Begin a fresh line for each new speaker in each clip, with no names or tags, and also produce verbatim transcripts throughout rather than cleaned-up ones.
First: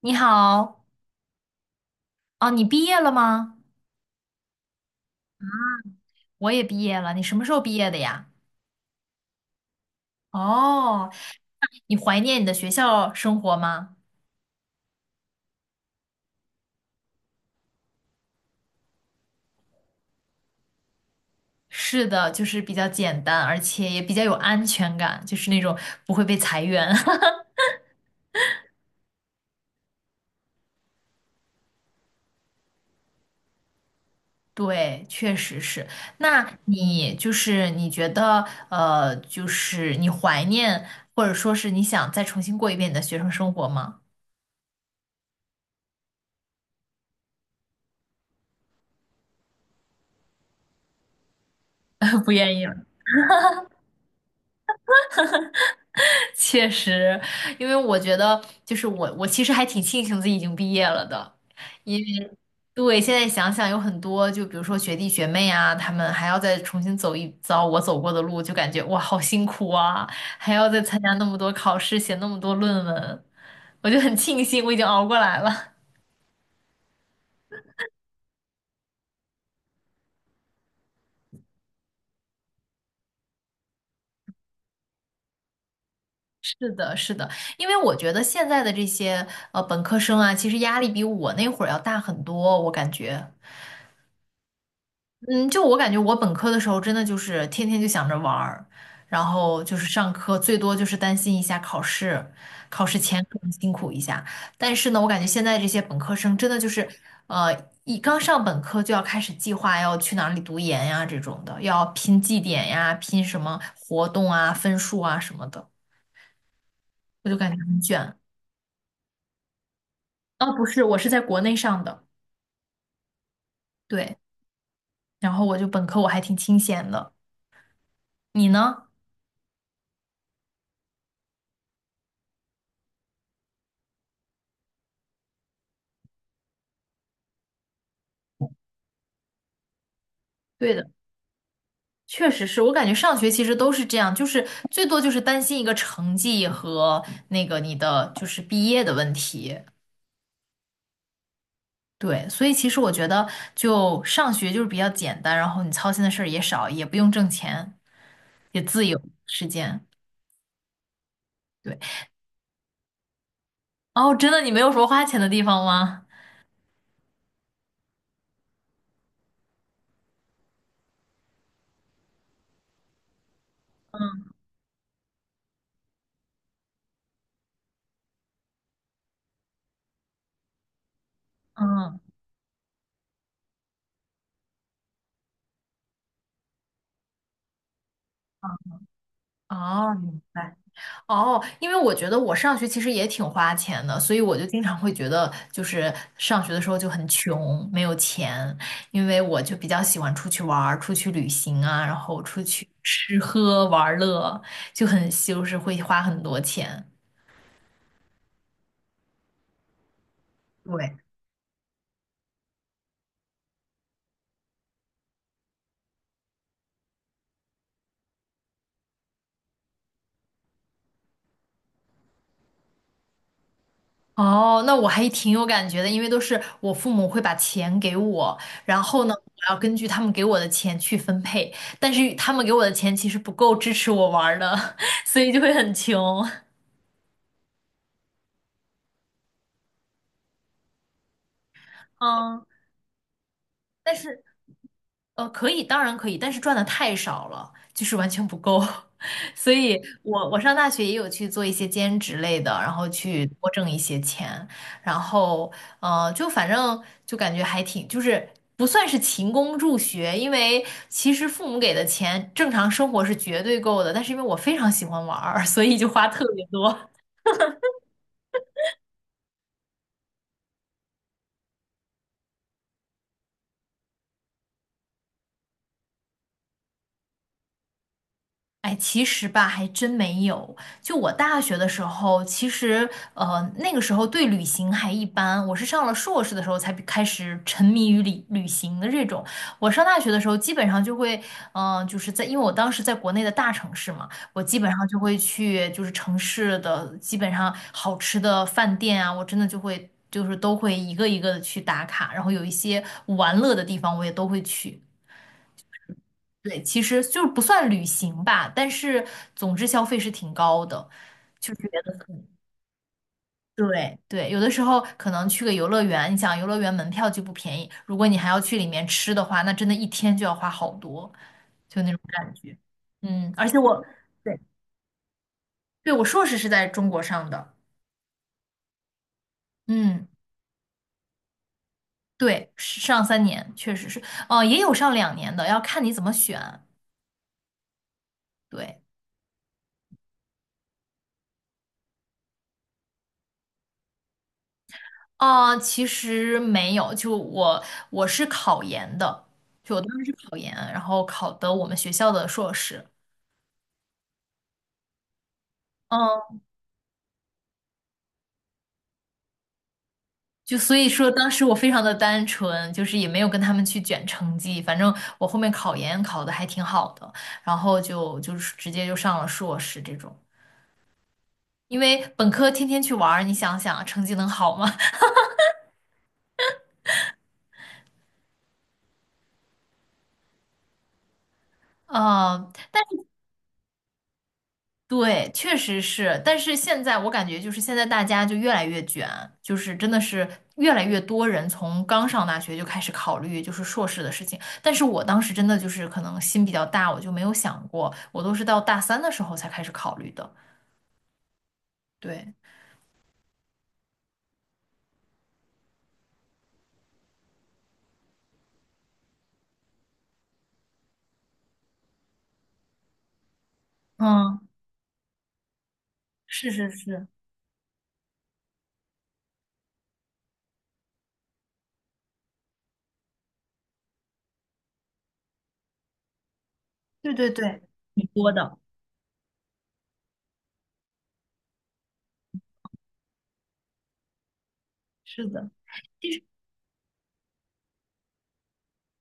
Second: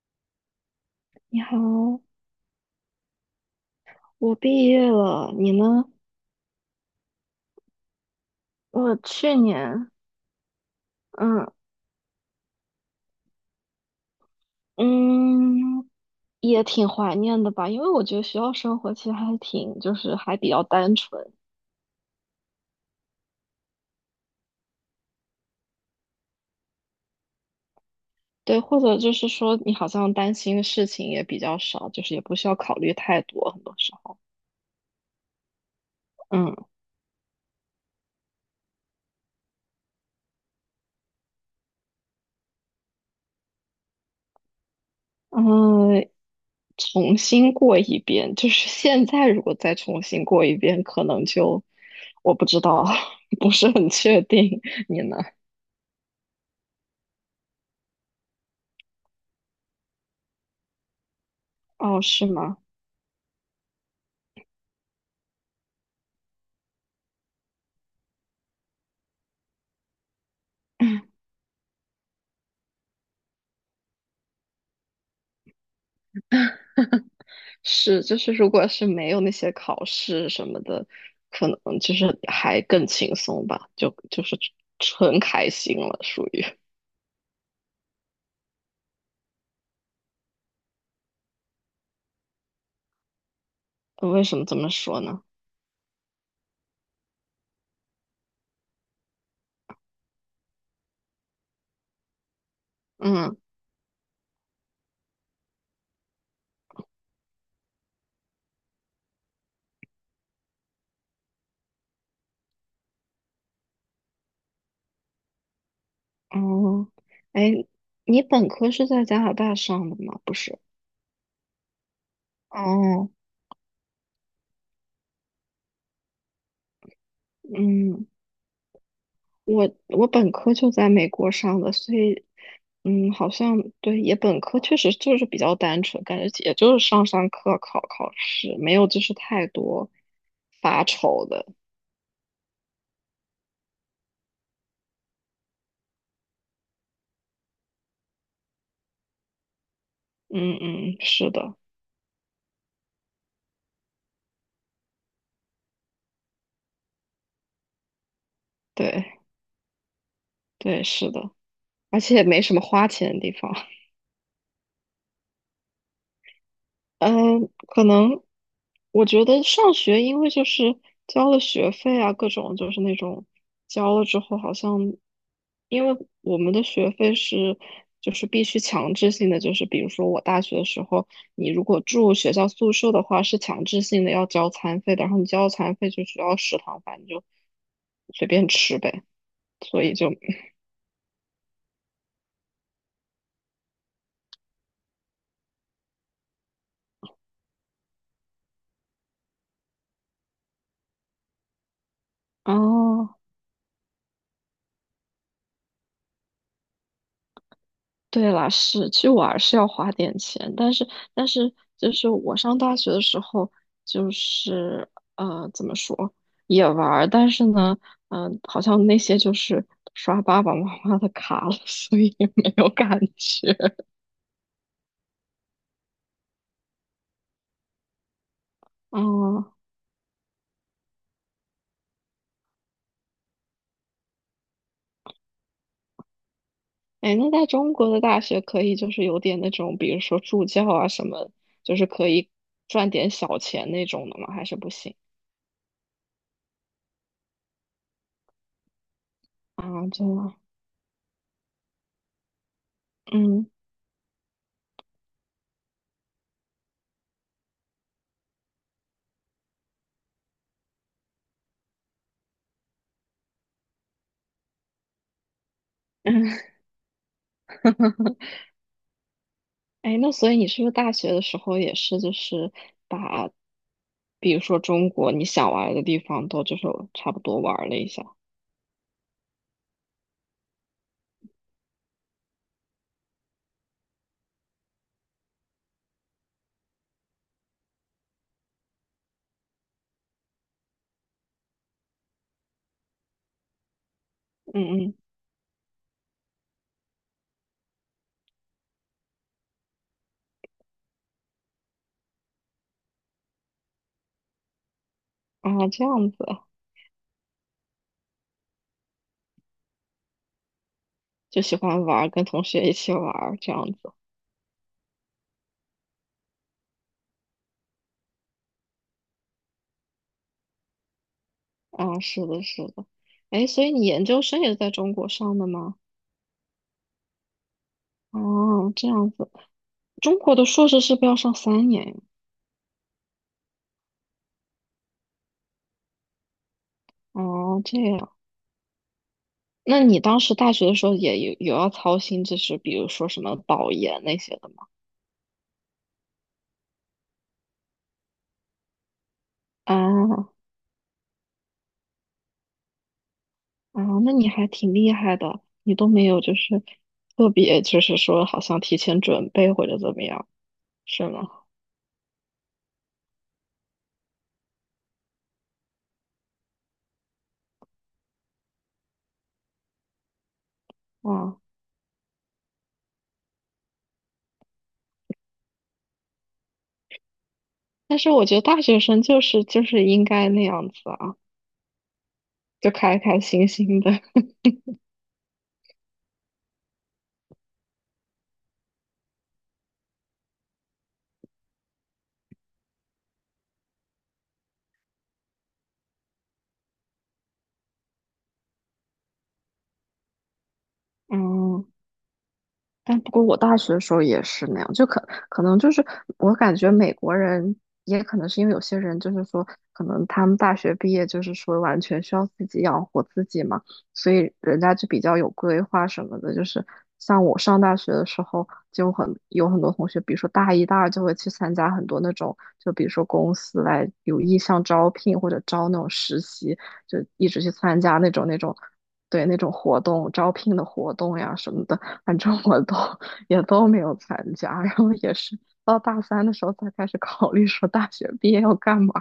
你好。
你好。
哦，你毕业了吗？
我毕业了，你呢？
我也毕业了，你什么时候毕业的呀？
我去年。
哦，
嗯
你怀念你的学校生活吗？
嗯，也挺怀念的吧，因为我觉得学校生活其实还挺，就是还比较单纯。
是的，就是比较简单，而且也比较有安全感，就是那种不会被裁员。
对，或者就是说你好像担心的事情也比较少，就是也不需要考虑太多，很多时候。
对，确实是。那
嗯
你就是你觉得，呃，就是你怀念，或者说是你想再重新过一遍你的学生生活吗？
嗯，重新过一遍，就是现在如果再重新过一遍，可能就
不
我不
愿
知
意了。
道。不是很确定，你呢？
确实，因为我觉得，就是我，我其实还挺庆幸自己已经毕业了的。
哦，是吗？
对，现在想想有很多，就比如说学弟学妹啊，他们还要再重新走一遭我走过的路，就感觉哇，好辛苦啊，还要再参加那么多考试，写那么多论文，我就很庆幸我已经熬过来了。
是，就是如果是没有那些考试什么的，可能就是还更轻松吧，就就是纯开心了，属 于。
是的，是的，因为我觉得现在的这些呃本科生啊，其实压力比我那会儿要大很多，我感觉。
呃为什么这么说呢？
嗯，就我感觉，我本科的时候真的就是天天就想着玩儿，然后就是上课，最多就是担心一下考试，考试前
嗯。
可能辛苦一下。但是呢，我感觉现在这些本科生真的就是，呃，一刚上本科就要开始计划要去哪里读研呀这种的，要拼绩点呀，拼什么活动啊、分数啊什么的，
哦，
我就感
哎，
觉很卷。
你本科是在加拿大上的吗？不
啊。
是。
不是，我是在国内上的，
哦。
对，然后我就本科我还挺清闲的，
嗯，
你呢？
我我本科就在美国上的，所以，嗯，好像对，也本科确实就是比较单纯，感觉也就是上上课、考考试，没有就是太多
对
发
的。
愁的。
确实是我感觉上学其实都是这样，就是最多就是担心一个成绩和那个你的就是毕业的问题。
嗯嗯，是的。
对，所以其实我觉得就上学就是比较简单，然后你操心的事儿也少，也不用挣钱，也自由
对
时间。
对是的，
对。
而且也没什么花钱的地方。
哦，真的你没有什么花钱的地方吗？
嗯，可能我觉得上学，因为就是交了学费啊，各种就是那种交了之
嗯。
后，好像因为我们的学费是就是必须强制性的，就是比如说我大学的时候，你如果
嗯
住学校宿舍的话，是强制性的要交餐费的，然后你交了餐费就只要食堂饭，你就随便
嗯
吃呗。所以
哦，
就
明白。哦，因为我觉得我上学其实也挺花钱的，所以我就经常会觉得，就是上学的时候就很穷，没有钱，因为我就比较喜欢出去玩儿、出去旅行啊，然后出去吃
哦。
喝玩乐，就很就是会花很多钱。
对啦，是，其实玩儿是要花点钱，但是
对。
但是就是我上大学的时候，就是呃怎么说也玩儿，但是呢，嗯、好像那些就是刷爸爸妈妈的卡了，所以也没有感觉。
哦，那我还挺有感觉的，因为都是我父母会把钱给我，然后呢，我
哦，
要根据他们给我的钱去分配，但是他们给我的钱其实不够支持我玩儿的，所以就会很穷。
哎，那在中国的大学可以就是有点那种，比如说助教啊什么，就是可以
嗯。
赚点小钱那
但
种的
是
吗？还是不行
呃，可以，当然可以，但是赚的太少了，就是完全不够。所
啊？
以
这
我我上大学也有去做一些兼职类的，然后去
嗯
多挣一些钱，然后呃，就反正就感觉还挺，就是不算是勤工助学，因为其实父母给的钱正常生活是绝对够的，但是因为我非常喜欢玩儿，所以就花特
嗯。
别多。
哎，那所以你是不是大学的时候也是，就是把，比如说中国你想玩的地方都就是差不多玩了一下？
哎，其实吧，还真没有。就我大学的时候，其实呃，那个时候对旅行还一般。我是上了硕士的时候才比开始沉迷于旅旅行的这种。我上大学的时候，基本上就会，嗯、就是在，因为我当时在国内的大城市嘛，我基本上
嗯
就会去，就是城市的基本上好吃的饭店啊，我真的就会，就是都会一个一个的去打卡，然后有一些玩乐的地方，我也都会去。
嗯，啊，这样子
对，其实就是不算旅行吧，但是总之消费是挺高的，
就
就
喜
觉
欢
得
玩跟
很
同学一起玩儿这样子。
对对，有的时候可能去个游乐园，你想游乐园门票就不便宜，如果你还要去里面吃的话，那真的一天就要花好多，就那
啊，
种
是
感
的，
觉。
是的。
嗯，而
哎，
且
所以
我
你研究
对
生也是在中国上的吗？
对我硕士是在中国上的。
哦，这样子。
嗯，
中国的硕士是不是要上三年呀？
对，是上三年确实是，哦、也有上两年的，要看你怎么选。
哦，这样。
对。
那你当时大学的时候也有有要操心，就是比如说什么保研那些的吗？
啊，其实没有，就我我是考研的，就我当时是
啊。
考研，然后考的我们学校的硕士。
啊，那你还挺厉害的，你都没有就
嗯，
是特别就是说好像提前准备或者怎么样，
就所以
是
说
吗？
当时我非常的单纯，就是也没有跟他们去卷成绩，反正我后面考研考的还挺好的，然后就就是直接就上了硕士这种，
啊，
因为本科天天去玩儿你想想成绩能好吗？
但是我觉得大学生就是就是应该那样子啊，
嗯，
就开开心心的。
对，确实是，但是现在我感觉就是现在大家就越来越卷，就是真的是越来越多人从刚上大学就开始考虑就是硕士的事情，但是我当时真的就是可能心比较大，我就没有想过，我都是到大三的时候才开始考虑的。
嗯。
对。
但不过我大学的时候也是那样，就可可能就是我感觉美国人也可能是因为有些人就是说，可能他们大学毕业就是说完全需要自己养活自己嘛，所以
嗯，
人家就比较有规划什么的。就
是
是
是是，
像我上大学的时候，就很有很多同学，比如说大一、大二就会去参加很多那种，就比如说公司来有意向招聘或者招那种实习，就
对
一
对
直去
对，
参加
挺
那种
多
那种。
的，
对那种活动招聘的活动呀什么的。反正我都也都没有参加，然后也
是
是
的。
到大三的时候才开始考虑说大学毕业要干嘛。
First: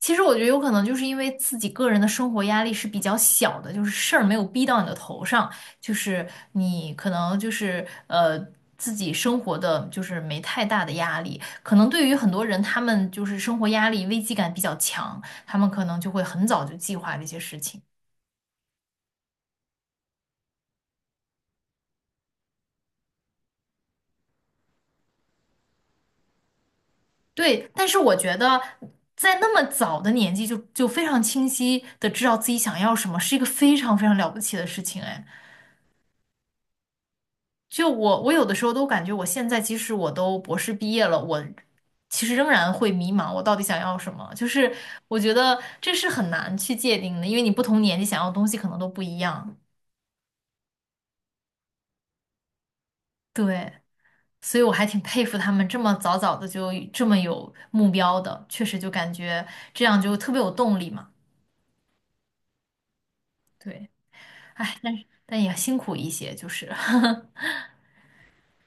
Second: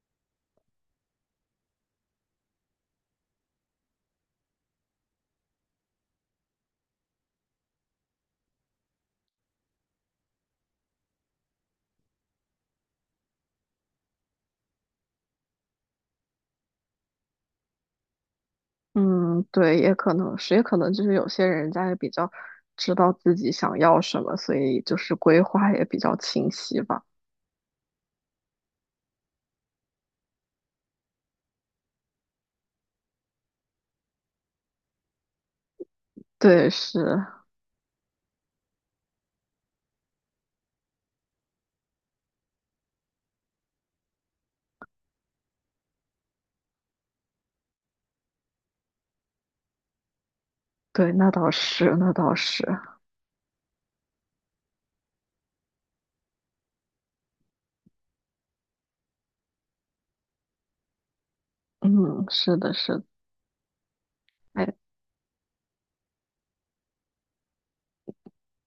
其实我觉得有可能就是因为自己个人的生活压力是比较小的，就是事儿没有逼到你的头上，就是你可能就是呃自己生活的就是没太大的压力。可能对于很多人，他们就是生活压力危机感比较强，他们可能就会很早就计划这些事情。
嗯。对，也可能是，也可能就是有些人家也比较知道自己想要什么，所以就是规划也比较清晰吧。
对，但是我觉得在那么早的年纪就就非常清晰的知道自己想要什么，是一个非常非常了不起的事情，哎。
对，是。
就我，我有的时候都感觉，我现在即使我都博士毕业了，我其实仍然会迷茫，我到底想要什么？就是我觉得这是很难去界定的，因为你不同年纪想要的东西可能都不一样。
对，那倒是，那倒是。
对，所以我还挺佩服他们这么早早的就这么有目标的，确实就感觉这样就特别有动力嘛。
嗯，是的，是的。
对，
哎，
但也辛苦一些，就是，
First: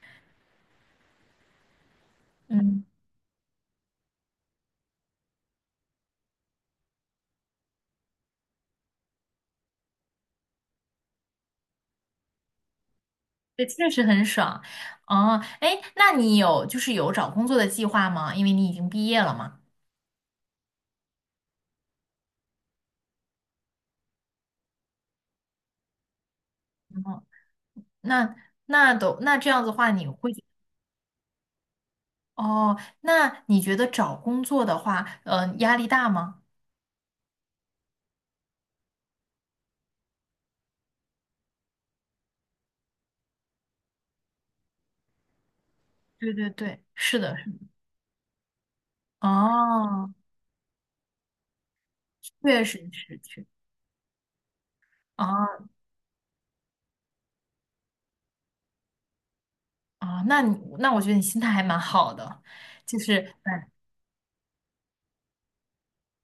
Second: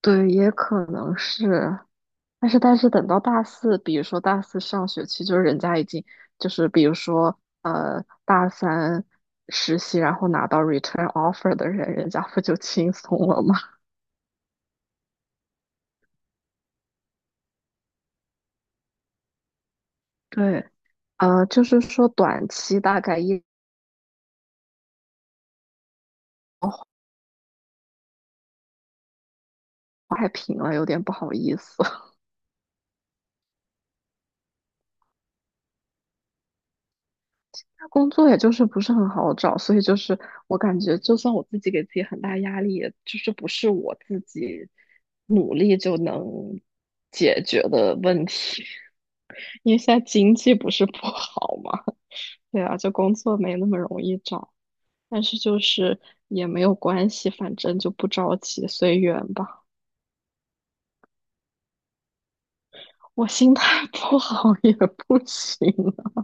对，也可能是。但是，但
嗯，
是等到大四，比如说大四上学期，就是人家已经就是比如说呃大三实习，然后拿到 return offer 的人，人家不就轻松了吗？
这确实很爽。哦，哎，那你有就是有找工作的计划吗？因为你已经毕业了嘛。
对，呃，就是说短期大概一
那那都那这样子的话，你
太
会觉
平了，有点不好意思。
哦？那你觉得找工作的话，呃，压力大吗？
工作也就是不是很好找，所以就是我感觉，就算我自己给自己很大压力，也就是不是我自己努力就
对对
能
对，是的，
解
是
决
的。
的问题。因为现在
哦，
经济不是不好嘛。对
确
啊，
实
就工
是
作
去
没那么容易找，但是
哦
就是也没有关系，反正就不着急，随缘吧。
哦，那你那我觉得你心态还蛮好的，就
我
是
心
哎
态 不好也不行啊。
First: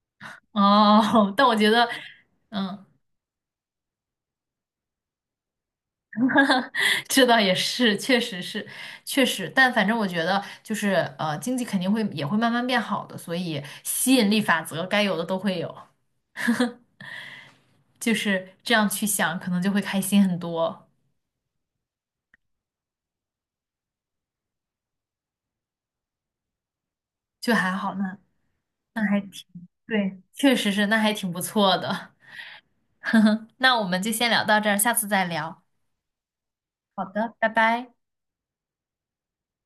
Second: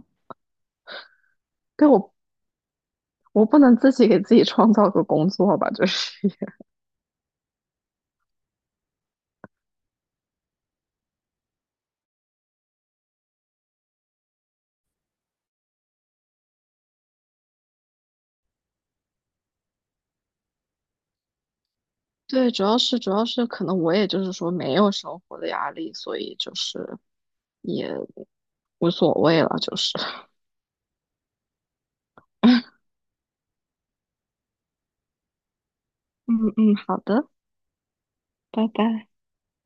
哦，但我觉得
对我，
嗯。
我不能自己给自己创造个工作吧，就是。
这倒也是，确实是，确实，但反正我觉得就是呃，经济肯定会也会慢慢变好的，所以吸引力法则该有的都会有。就是这样去想，可能就会开心很多，
对，主要是主要是可能我也就是说没有生活的压力，所以就是
就还
也
好呢，
无
那
所
还挺，
谓了，就是
对，确实是，那还挺不错的。呵呵，那我们就先聊到这儿，下次再聊，
嗯嗯，好
好
的。
的，拜拜。
拜拜。